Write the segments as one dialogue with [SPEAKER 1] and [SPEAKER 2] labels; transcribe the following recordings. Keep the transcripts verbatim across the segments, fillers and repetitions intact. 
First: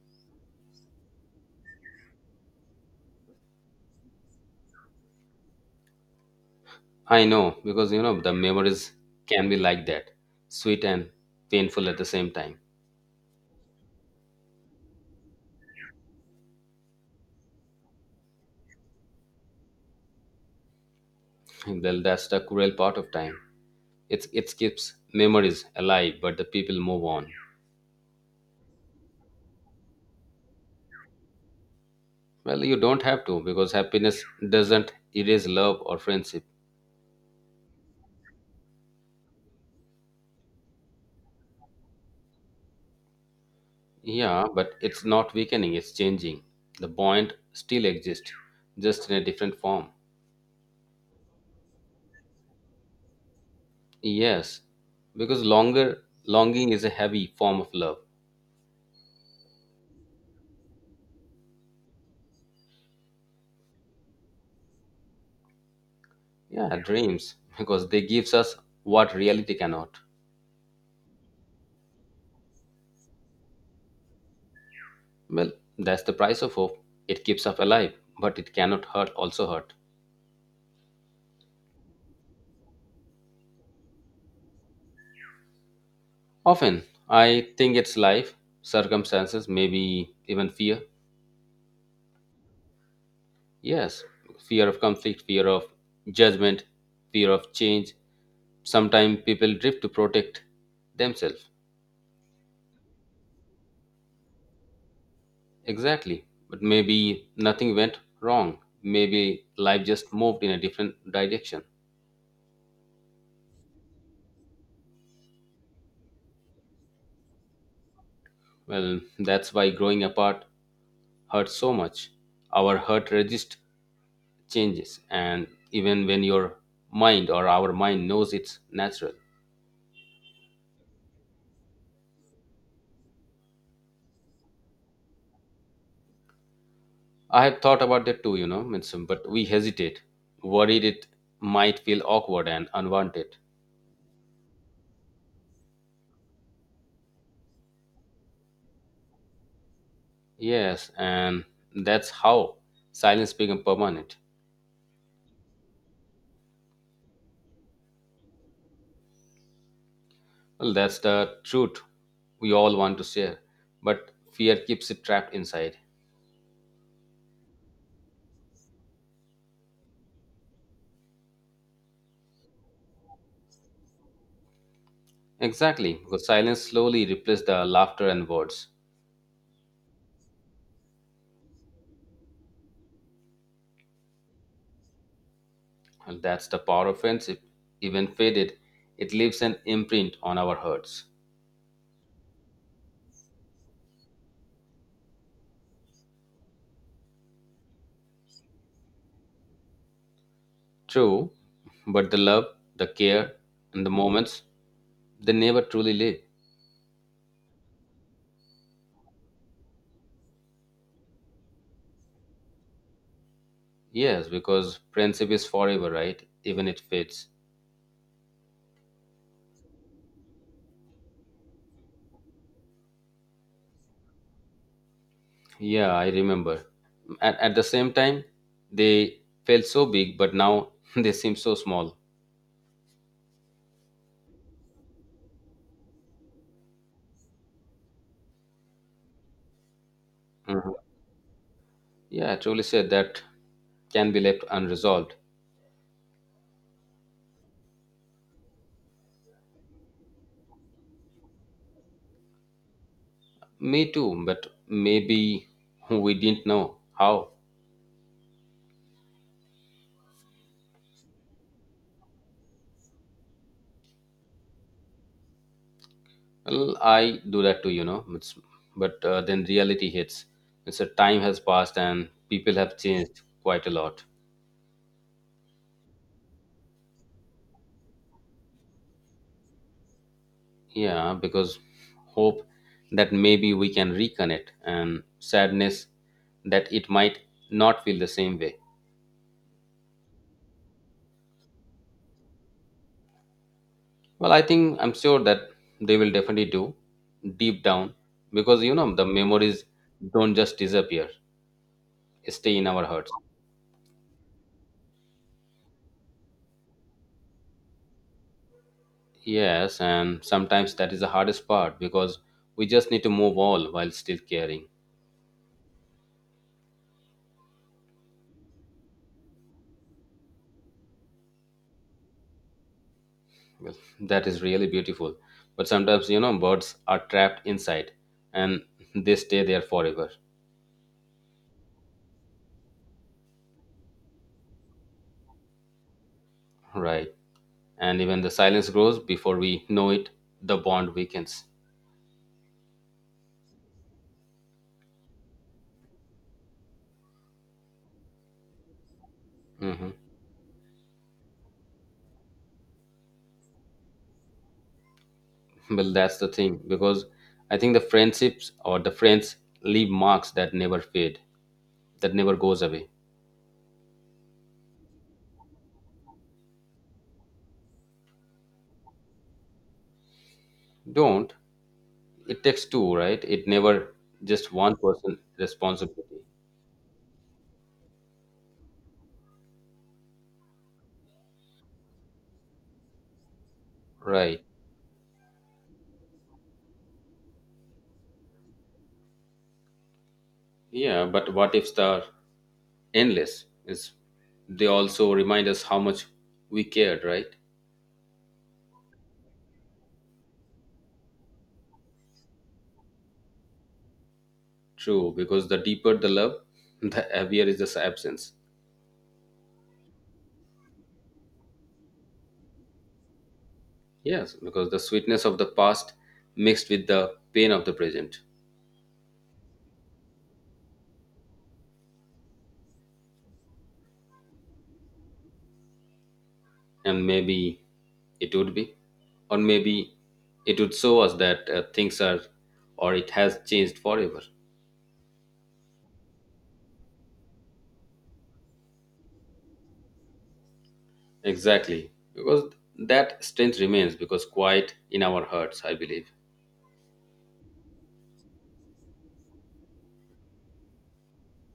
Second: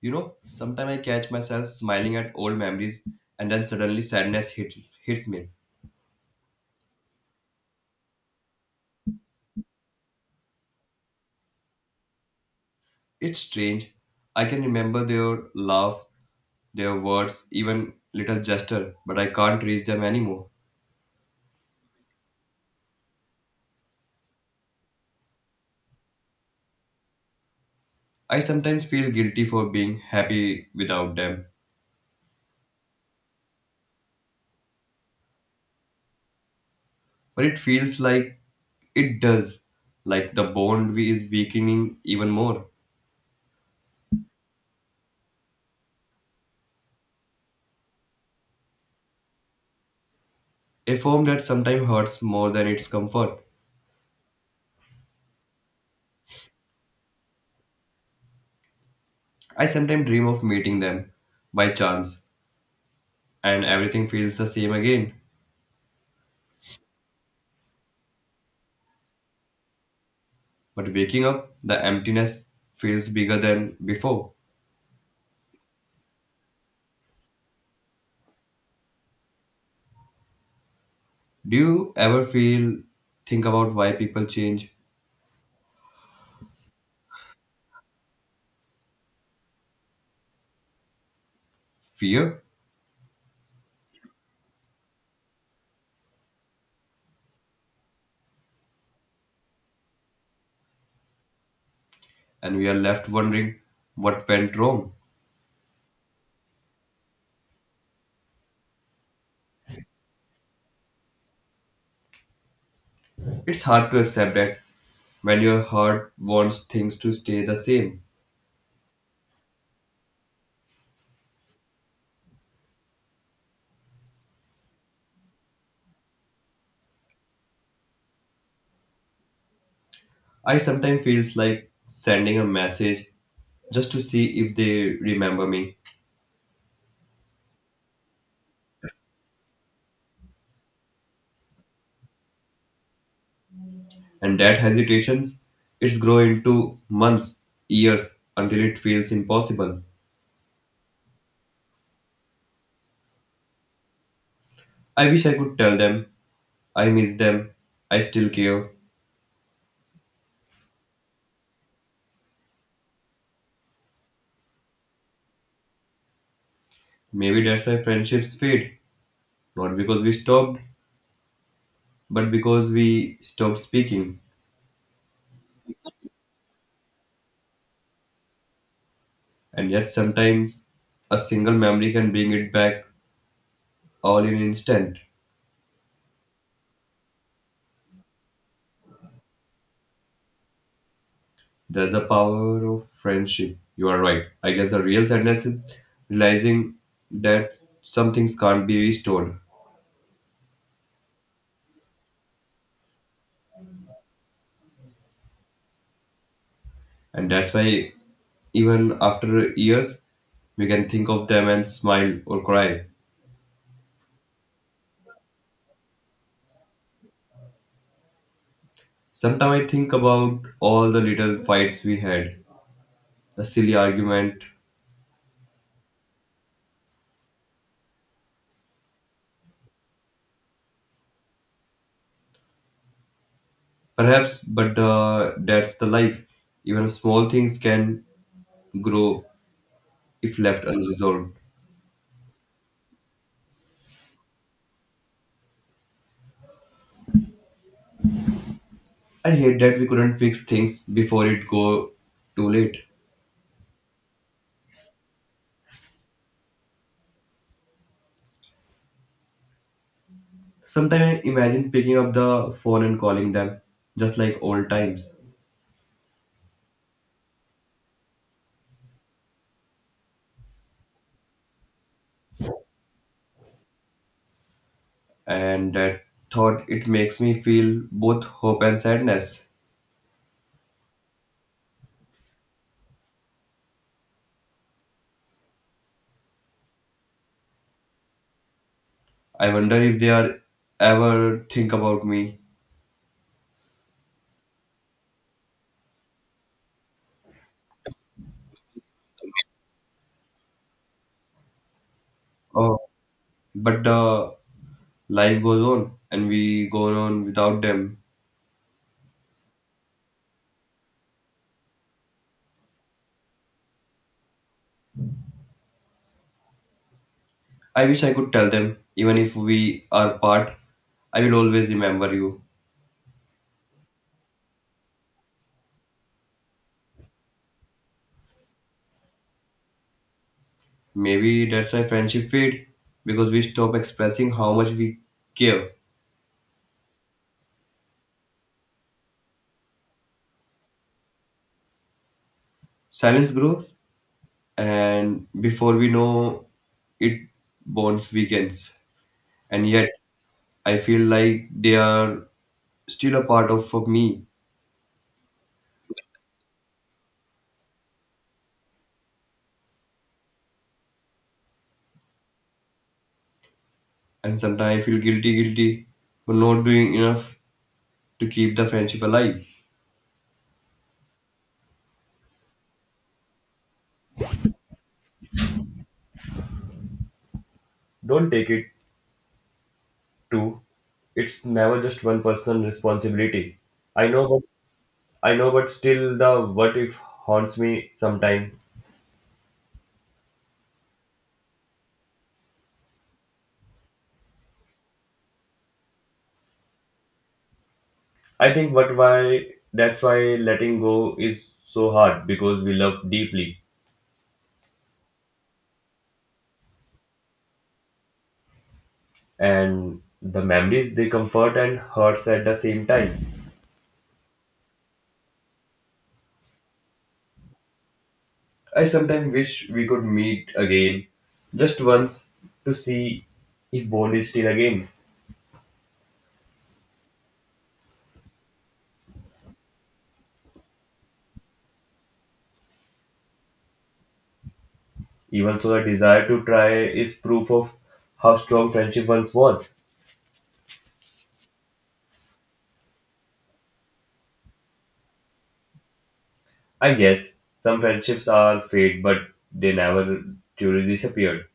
[SPEAKER 1] You know, sometimes I catch myself smiling at old memories and then suddenly sadness hits, hits me.
[SPEAKER 2] I know because you know the memories can be like that, sweet and painful at the same time.
[SPEAKER 1] It's strange. I can remember their laugh, their words, even little gesture, but I can't reach them anymore.
[SPEAKER 2] Well, that's the cruel part of time. It's it keeps memories alive, but the people move on.
[SPEAKER 1] I sometimes feel guilty for being happy without them,
[SPEAKER 2] Well, you don't have to because happiness doesn't erase love or friendship.
[SPEAKER 1] but it feels like it does, like the bond we is weakening even more.
[SPEAKER 2] Yeah, but it's not weakening; it's changing. The bond still exists, just in a different form.
[SPEAKER 1] A form that sometimes hurts more than its comfort.
[SPEAKER 2] Yes, because longer longing is a heavy form of love.
[SPEAKER 1] I sometimes dream of meeting them by chance, and everything feels the same again.
[SPEAKER 2] Yeah, dreams, because they gives us what reality cannot.
[SPEAKER 1] But waking up, the emptiness feels bigger than before.
[SPEAKER 2] Well, that's the price of hope. It keeps us alive, but it cannot hurt also hurt.
[SPEAKER 1] Do you ever feel think about why people change
[SPEAKER 2] Often, I think it's life, circumstances, maybe even fear.
[SPEAKER 1] fear
[SPEAKER 2] Yes, fear of conflict, fear of judgment, fear of change. Sometimes people drift to protect themselves.
[SPEAKER 1] and we are left wondering what went wrong?
[SPEAKER 2] Exactly. But maybe nothing went wrong. Maybe life just moved in a different direction.
[SPEAKER 1] It's hard to accept that when your heart wants things to stay the same.
[SPEAKER 2] Well, that's why growing apart hurt so much. Our hurt register changes, and even when your mind or our mind knows it's natural.
[SPEAKER 1] I sometimes feels like sending a message just to see if they remember me.
[SPEAKER 2] I have thought about that too, you know, means, but we hesitate, worried it might feel awkward and unwanted.
[SPEAKER 1] And that hesitations, it's grow into months, years until it feels impossible.
[SPEAKER 2] Yes, and that's how silence becomes permanent.
[SPEAKER 1] I wish I could tell them I miss them, I still care.
[SPEAKER 2] Well, that's the truth we all want to share, but fear keeps it trapped inside.
[SPEAKER 1] Maybe that's why friendships fade, not because we stopped, but because we stopped speaking.
[SPEAKER 2] Exactly, because silence slowly replaced the laughter and words.
[SPEAKER 1] And yet, sometimes a single memory can bring it back all in an instant.
[SPEAKER 2] And that's the power of friendship. Even faded, it leaves an imprint on our hearts.
[SPEAKER 1] That's the power of friendship. You are right. I guess the real sadness is realizing that some things can't be restored,
[SPEAKER 2] True, but the love, the care, and the moments, they never truly live.
[SPEAKER 1] and that's why even after years, we can think of them and smile or cry.
[SPEAKER 2] Yes, because friendship is forever, right? Even it fades.
[SPEAKER 1] Sometimes I think about all the little fights we had, the silly argument,
[SPEAKER 2] Yeah, I remember. At, at the same time, they felt so big, but now they seem so small.
[SPEAKER 1] perhaps, but uh, that's the life. Even small things can grow if left
[SPEAKER 2] Mhm.
[SPEAKER 1] unresolved.
[SPEAKER 2] Yeah, truly said that can be left unresolved.
[SPEAKER 1] I hate that we couldn't fix things before it go too late.
[SPEAKER 2] Me too, but maybe we didn't know how.
[SPEAKER 1] Sometimes I imagine picking up the phone and calling them, just like old times.
[SPEAKER 2] Well, I do that too, you know. It's, but uh, then reality hits. It's a time has passed and people have changed quite a lot.
[SPEAKER 1] And that thought it makes me feel both hope and sadness.
[SPEAKER 2] Yeah, because hope that maybe we can reconnect and sadness that it might not feel the same way.
[SPEAKER 1] I wonder if they are ever think about me.
[SPEAKER 2] Well, I think I'm sure that they will definitely do deep down because you know the memories don't just disappear, stay in
[SPEAKER 1] Oh,
[SPEAKER 2] our hearts.
[SPEAKER 1] but uh, life goes on and we go on without them.
[SPEAKER 2] Yes, and sometimes that is the hardest part because we just need to move on while still caring.
[SPEAKER 1] I wish I could tell them, even if we are apart, I will always remember you.
[SPEAKER 2] Well, that is really beautiful. But sometimes, you know, birds are trapped inside and they stay there forever,
[SPEAKER 1] Maybe that's why friendship fade because we stop expressing how much we care.
[SPEAKER 2] right? And even the silence grows before we know it, the bond weakens.
[SPEAKER 1] Silence grows, and before we know it, bonds weakens. And yet,
[SPEAKER 2] hmm
[SPEAKER 1] I feel like they are still a part of of me.
[SPEAKER 2] Well, that's the thing because I think the friendships or the friends leave marks that never fade, that never goes away.
[SPEAKER 1] And sometimes I feel guilty, guilty for not doing enough to keep the friendship alive.
[SPEAKER 2] Don't. It takes two, right? It never just one person responsibility,
[SPEAKER 1] Don't take it too. I know,
[SPEAKER 2] right?
[SPEAKER 1] but I know, but the what if me sometime.
[SPEAKER 2] Yeah, but what if the endless. It's, they also remind us how much we cared, right?
[SPEAKER 1] I thought why that's why letting go is so hard because we love deeply
[SPEAKER 2] True, because the deeper the love, the heavier is the absence.
[SPEAKER 1] and the memories they comfort and hurts at the same time.
[SPEAKER 2] Yes, because the sweetness of the past mixed with the pain of the present.
[SPEAKER 1] I sometimes wish we could meet again, just once, to see if bond is still again.
[SPEAKER 2] And maybe it would be, or maybe it would show us that uh, things are, or it has changed forever.
[SPEAKER 1] Even so, the desire to try is proof of how strong friendship once was.
[SPEAKER 2] Exactly, because that strength remains because quiet in our hearts, I believe.
[SPEAKER 1] I guess some friendships are fade, but they never truly disappear.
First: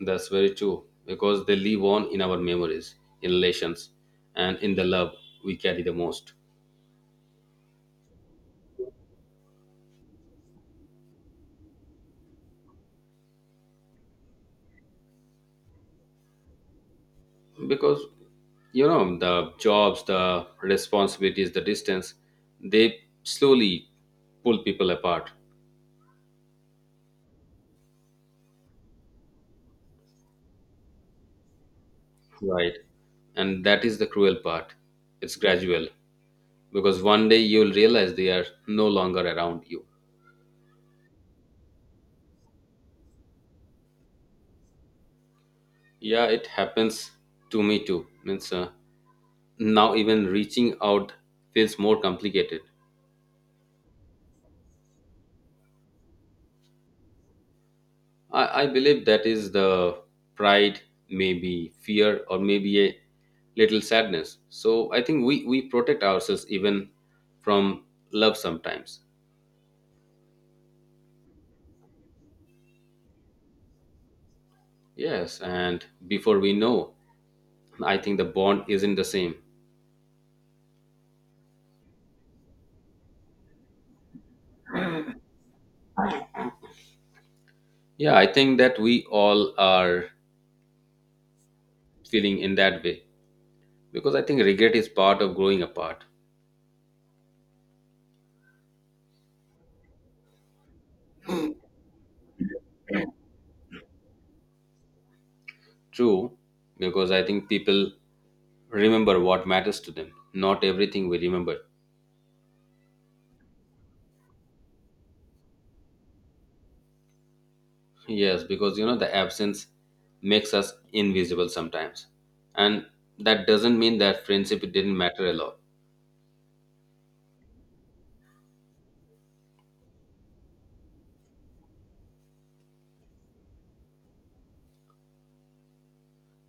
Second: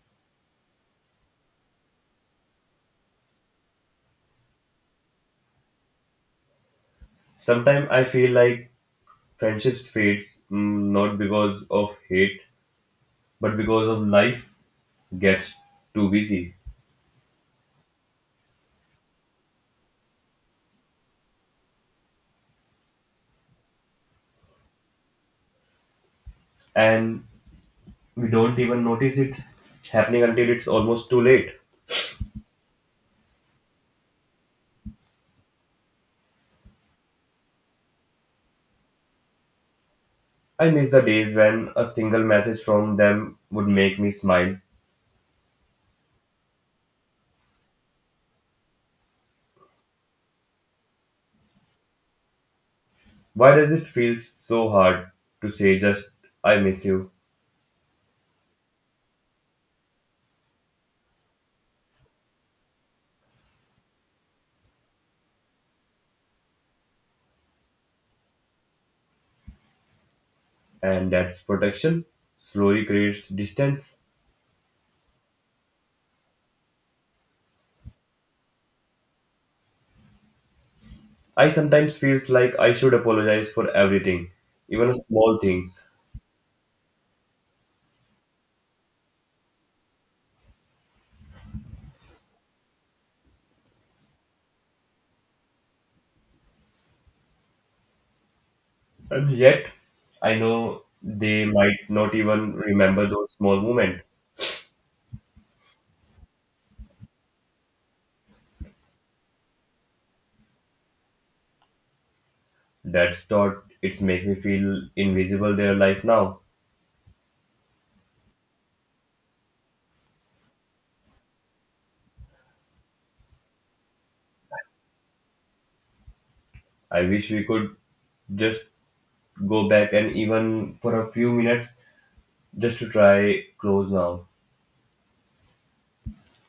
[SPEAKER 2] That's very true because they live on in our memories, in relations, and in the love we carry the most.
[SPEAKER 1] Sometimes I feel like friendships fades mm, not because of hate, but because of life gets too busy
[SPEAKER 2] Because you know the jobs, the responsibilities, the distance, they slowly pull people apart,
[SPEAKER 1] and we don't even notice it happening until it's almost too late.
[SPEAKER 2] right? And that is the cruel part. It's gradual because one day you'll realize they are no longer around you.
[SPEAKER 1] I miss the days when a single message from them would make me smile.
[SPEAKER 2] Yeah, it happens to me too. Means uh, now even reaching out feels more complicated.
[SPEAKER 1] Why does it feel so hard to say just I miss you?
[SPEAKER 2] I, I believe that is the pride, maybe fear, or maybe a little sadness. So I think we, we protect ourselves even from love sometimes.
[SPEAKER 1] And that's protection slowly creates distance.
[SPEAKER 2] Yes, and before we know, I think the bond isn't the same.
[SPEAKER 1] I sometimes feels like I should apologize for everything, even small things.
[SPEAKER 2] Yeah, I think that we all are feeling in that way because I think regret is part of growing apart.
[SPEAKER 1] And yet I know they might not even remember those small moments.
[SPEAKER 2] True, because I think people remember what matters to them, not everything we remember.
[SPEAKER 1] That's thought it's make me feel invisible their life now.
[SPEAKER 2] Yes, because you know the absence makes us invisible sometimes. And that doesn't mean that friendship didn't matter a lot.
[SPEAKER 1] I wish we could just go back and even for a few minutes just to try close now.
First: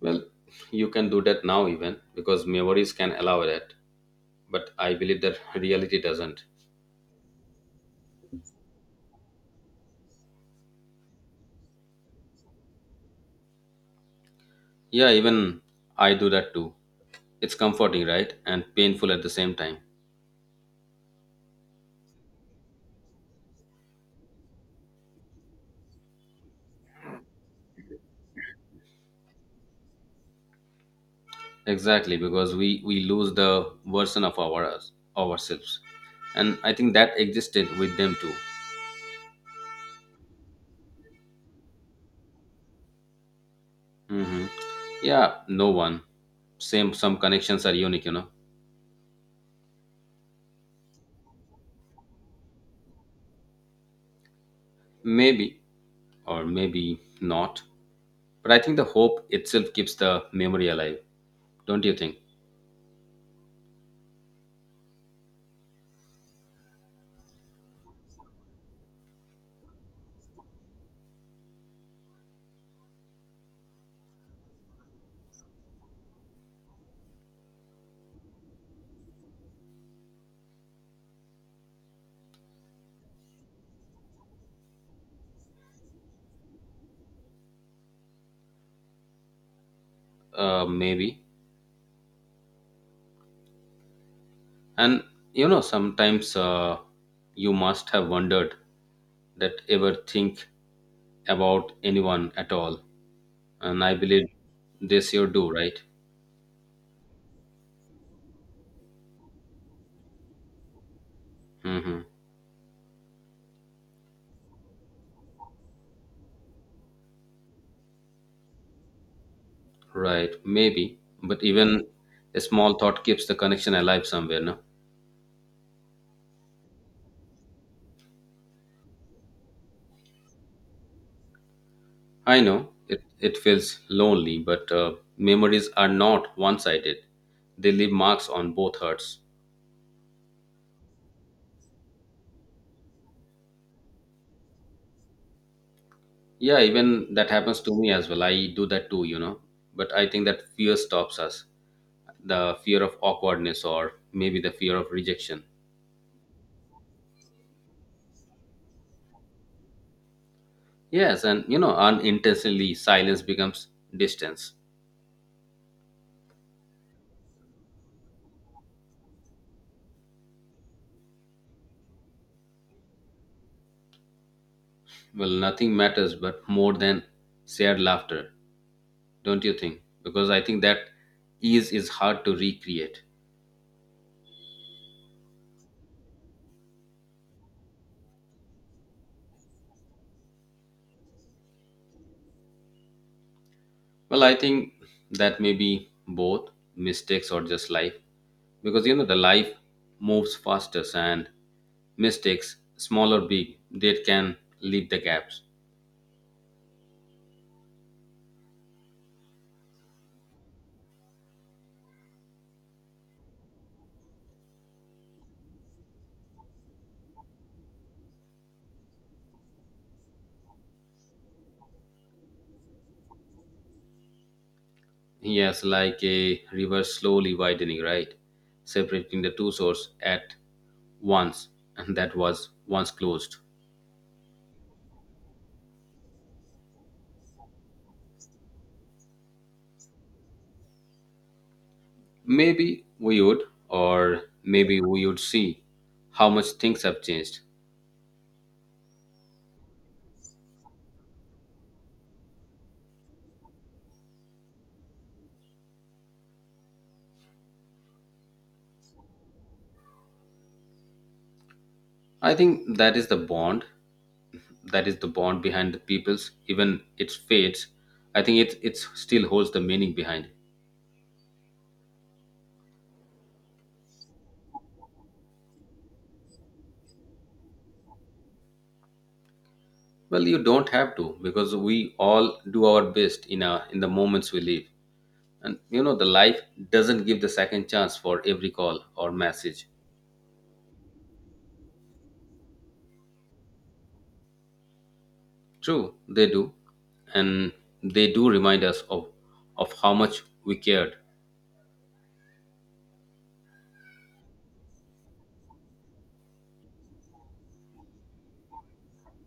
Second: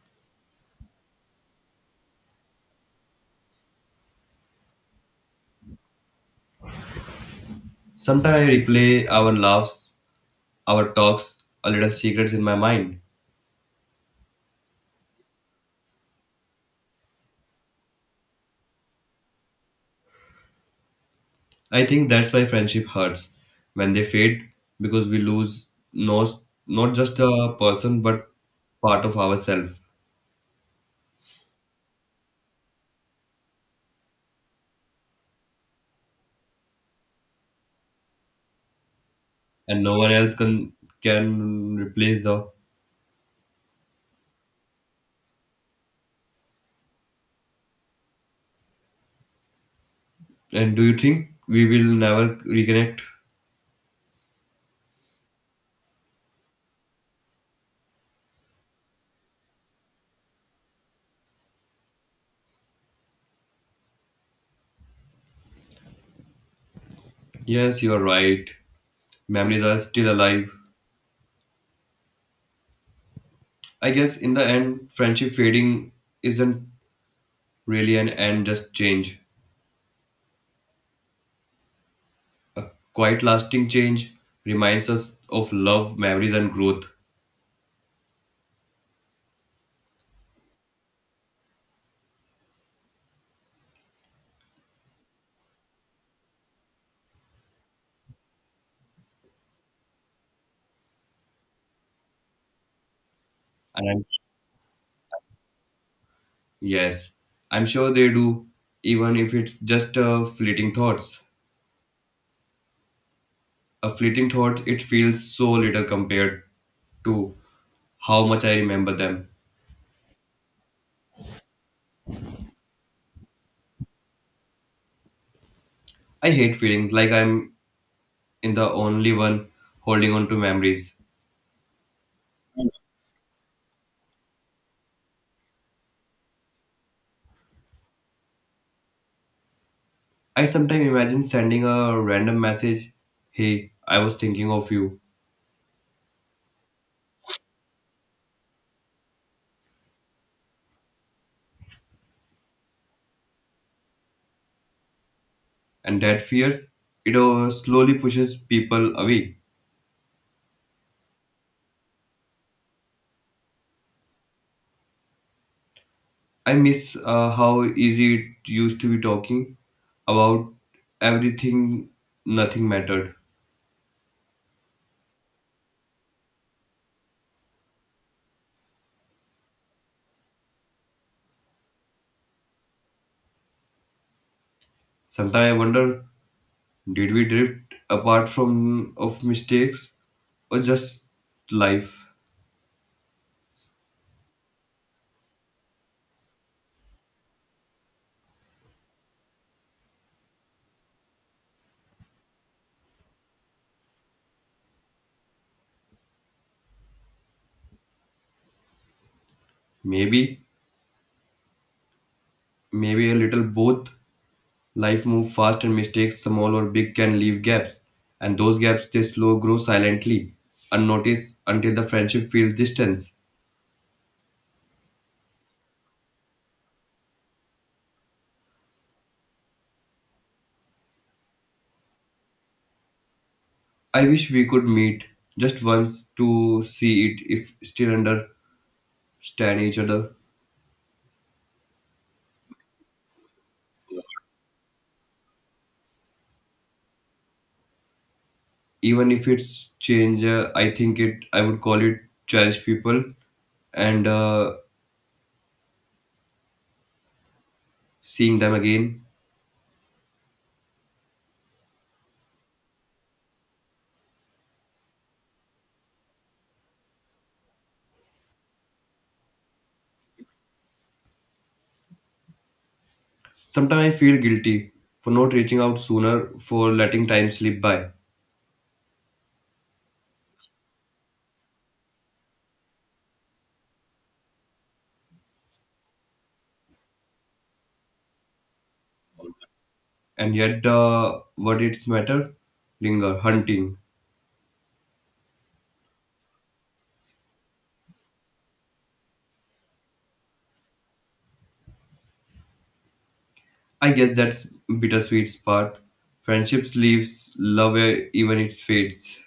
[SPEAKER 2] Well, you can do that now even because memories can allow that. But I believe that reality doesn't.
[SPEAKER 1] Sometimes I replay our laughs, our talks, our little secrets in my mind.
[SPEAKER 2] Yeah, even I do that too. It's comforting, right? And painful at the same time.
[SPEAKER 1] I think that's why friendship hurts when they fade because we lose no, not just a person but part of ourselves.
[SPEAKER 2] Exactly, because we we lose the version of our us- ourselves. And I think that existed with them too.
[SPEAKER 1] And no one else can can replace the.
[SPEAKER 2] hmm Yeah, no one. Same, some connections are unique, you know.
[SPEAKER 1] And do you think we will never reconnect?
[SPEAKER 2] Maybe or maybe not. But I think the hope itself keeps the memory alive, don't you think?
[SPEAKER 1] Yes, you are right. Memories are still alive. I guess in the end, friendship fading isn't really an end, just change. A quite lasting change reminds us of love, memories, and growth.
[SPEAKER 2] Uh, maybe. And you know, sometimes uh, you must have wondered that ever think about anyone at all. And
[SPEAKER 1] And
[SPEAKER 2] I
[SPEAKER 1] I'm,
[SPEAKER 2] believe this you do, right?
[SPEAKER 1] yes, I'm sure they do, even if it's just a fleeting thoughts.
[SPEAKER 2] Mm-hmm.
[SPEAKER 1] A fleeting thought, it feels so little compared to how much I remember them.
[SPEAKER 2] Right, maybe. But even a small thought keeps the connection alive somewhere, no?
[SPEAKER 1] I hate feeling like I'm in the only one holding on to memories.
[SPEAKER 2] I know it, it feels lonely, but uh, memories are not one sided. They leave marks on both hearts.
[SPEAKER 1] I sometimes imagine sending a random message, hey, I was thinking of you,
[SPEAKER 2] Yeah, even that happens to me as well. I do that too, you know. But I think that fear stops us the fear of awkwardness or maybe the fear of rejection.
[SPEAKER 1] and that fears, it uh, slowly pushes people away.
[SPEAKER 2] Yes, and you know, unintentionally, silence becomes distance.
[SPEAKER 1] I miss uh, how easy it used to be talking about everything, nothing mattered.
[SPEAKER 2] Well, nothing matters but more than shared laughter, don't you think? Because I think that ease is hard to recreate.
[SPEAKER 1] Sometimes I wonder, did we drift apart from of mistakes or just life?
[SPEAKER 2] Well, I think that may be both mistakes or just life because you know the life moves fastest and mistakes, small or big, they can leave the gaps.
[SPEAKER 1] Maybe, maybe a little both. Life moves fast and mistakes, small or big, can leave gaps. And those gaps, they slow grow silently, unnoticed until the friendship feels distance.
[SPEAKER 2] Yes, like a river slowly widening, right? Separating the two shores at once, and that was once closed.
[SPEAKER 1] I wish we could meet just once to see it if still understand each other.
[SPEAKER 2] Maybe we would, or maybe we would see how much things have changed.
[SPEAKER 1] Even if it's change, uh, I think it, I would call it cherish people and uh, seeing them again.
[SPEAKER 2] I think that is the bond that is the bond behind the peoples even its fates. I think it it still holds the meaning behind.
[SPEAKER 1] Sometimes I feel guilty for not reaching out sooner, for letting time slip by.
[SPEAKER 2] Well, you don't have to because we all do our best in our in the moments we live, and you know the life doesn't give the second chance for every call or message.
[SPEAKER 1] And yet the verdicts matter linger hunting.
[SPEAKER 2] True, they do, and they do remind us of of how much we cared.
[SPEAKER 1] I guess that's bittersweet part friendships leaves love eh, even it fades.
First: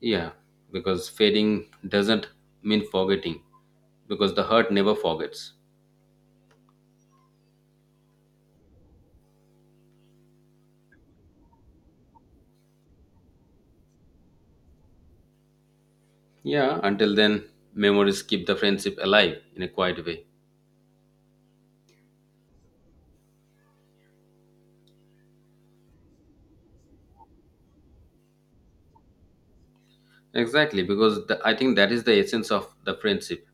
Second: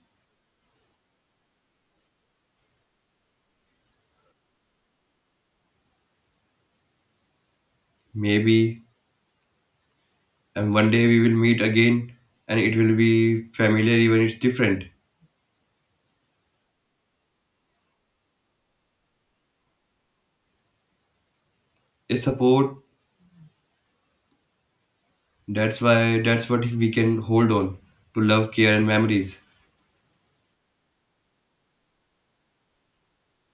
[SPEAKER 2] Yeah, because fading doesn't mean forgetting because the hurt never forgets.
[SPEAKER 1] Maybe and one day we will meet again and it will be familiar even it's different.
[SPEAKER 2] Yeah, until then, memories keep the friendship alive in a quiet way.
[SPEAKER 1] A support that's why that's what we can hold on to love care and memories.
[SPEAKER 2] Exactly, because the, I think that is the essence of the friendship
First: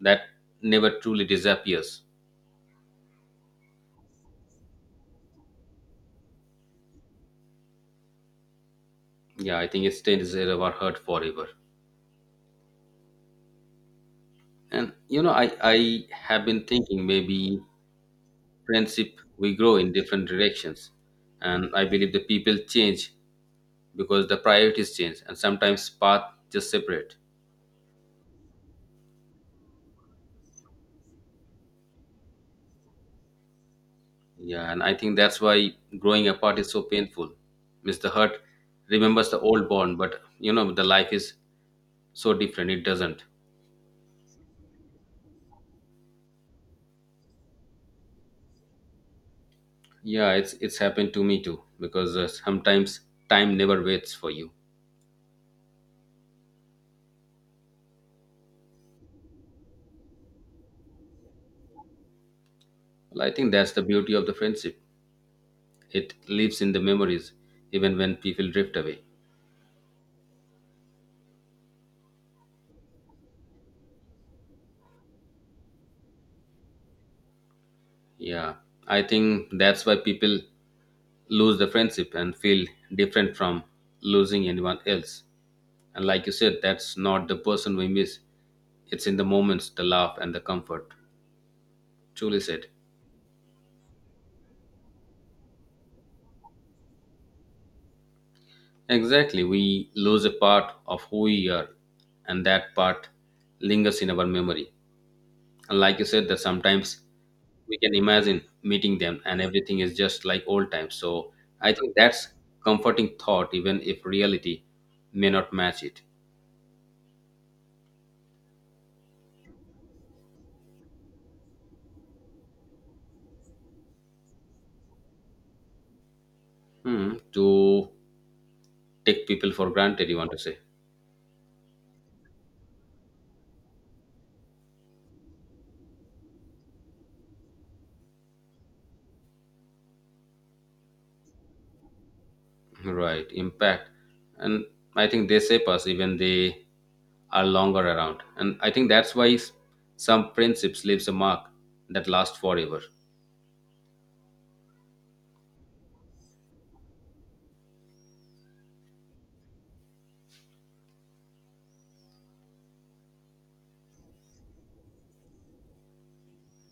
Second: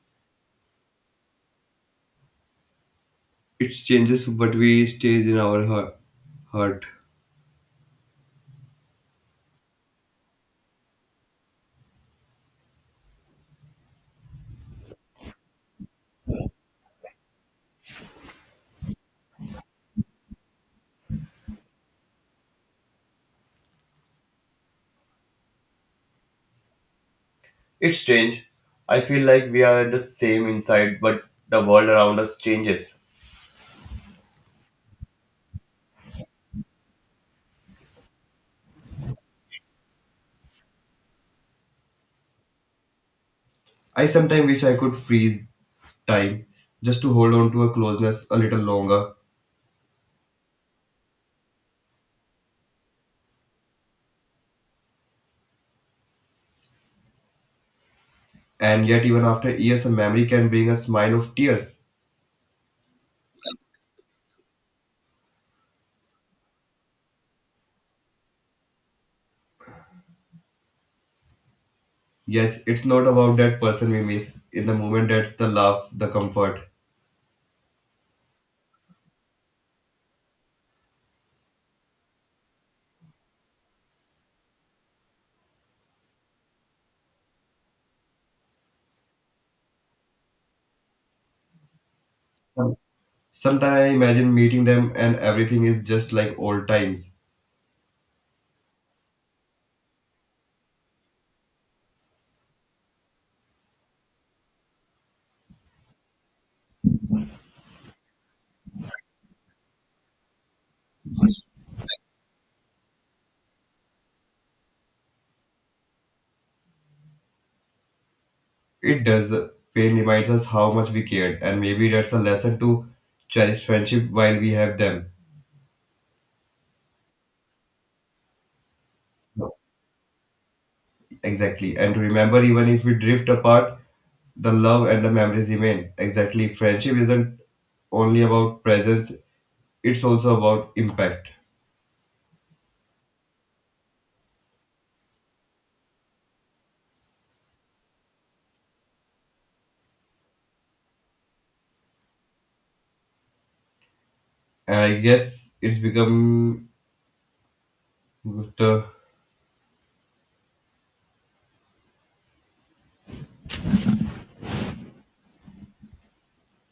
[SPEAKER 2] that never truly disappears.
[SPEAKER 1] It changes but we stays in our heart heart
[SPEAKER 2] Yeah, I think it stays in our heart forever. And you know, I, I have been thinking maybe friendship we grow in different directions. And I believe the people change because the priorities change and sometimes path just separate.
[SPEAKER 1] It's strange. I feel like we are the same inside but the world around us changes.
[SPEAKER 2] Yeah, and I think that's why growing apart is so painful. Mister Hurt remembers the old bond, but you know the life is so different. It doesn't.
[SPEAKER 1] I sometimes wish I could freeze time just to hold on to a closeness a little longer.
[SPEAKER 2] Yeah, it's it's happened to me too because uh, sometimes time never waits for you.
[SPEAKER 1] And yet, even after years, a memory can bring a smile of tears.
[SPEAKER 2] Well, I think that's the beauty of the friendship. It lives in the memories, even when people drift away.
[SPEAKER 1] Yes, it's not about that person we miss in the moment, that's the laugh, the comfort.
[SPEAKER 2] Yeah, I think that's why people lose the friendship and feel different from losing anyone else. And like you said, that's not the person we miss. It's in the moments, the laugh, and the comfort. Truly said.
[SPEAKER 1] Some- Sometimes I imagine meeting them and everything is just like old times.
[SPEAKER 2] Exactly, we lose a part of who we are, and that part lingers in our memory. And like you said, that sometimes we can imagine meeting them and everything is just like old times. So I think that's comforting thought, even if reality may not match it.
[SPEAKER 1] It does. Pain reminds us how much we cared, and maybe that's a lesson to cherish friendship while we have them.
[SPEAKER 2] Hmm. To take people for granted, you want to say,
[SPEAKER 1] Exactly. And remember, even if we drift apart, the love and the memories remain. Exactly. Friendship isn't only about presence, it's also about impact.
[SPEAKER 2] right? Impact, and I think they shape us even they are longer around, and I think that's why s- some friendships leaves a mark that lasts forever.
[SPEAKER 1] And I guess it's become the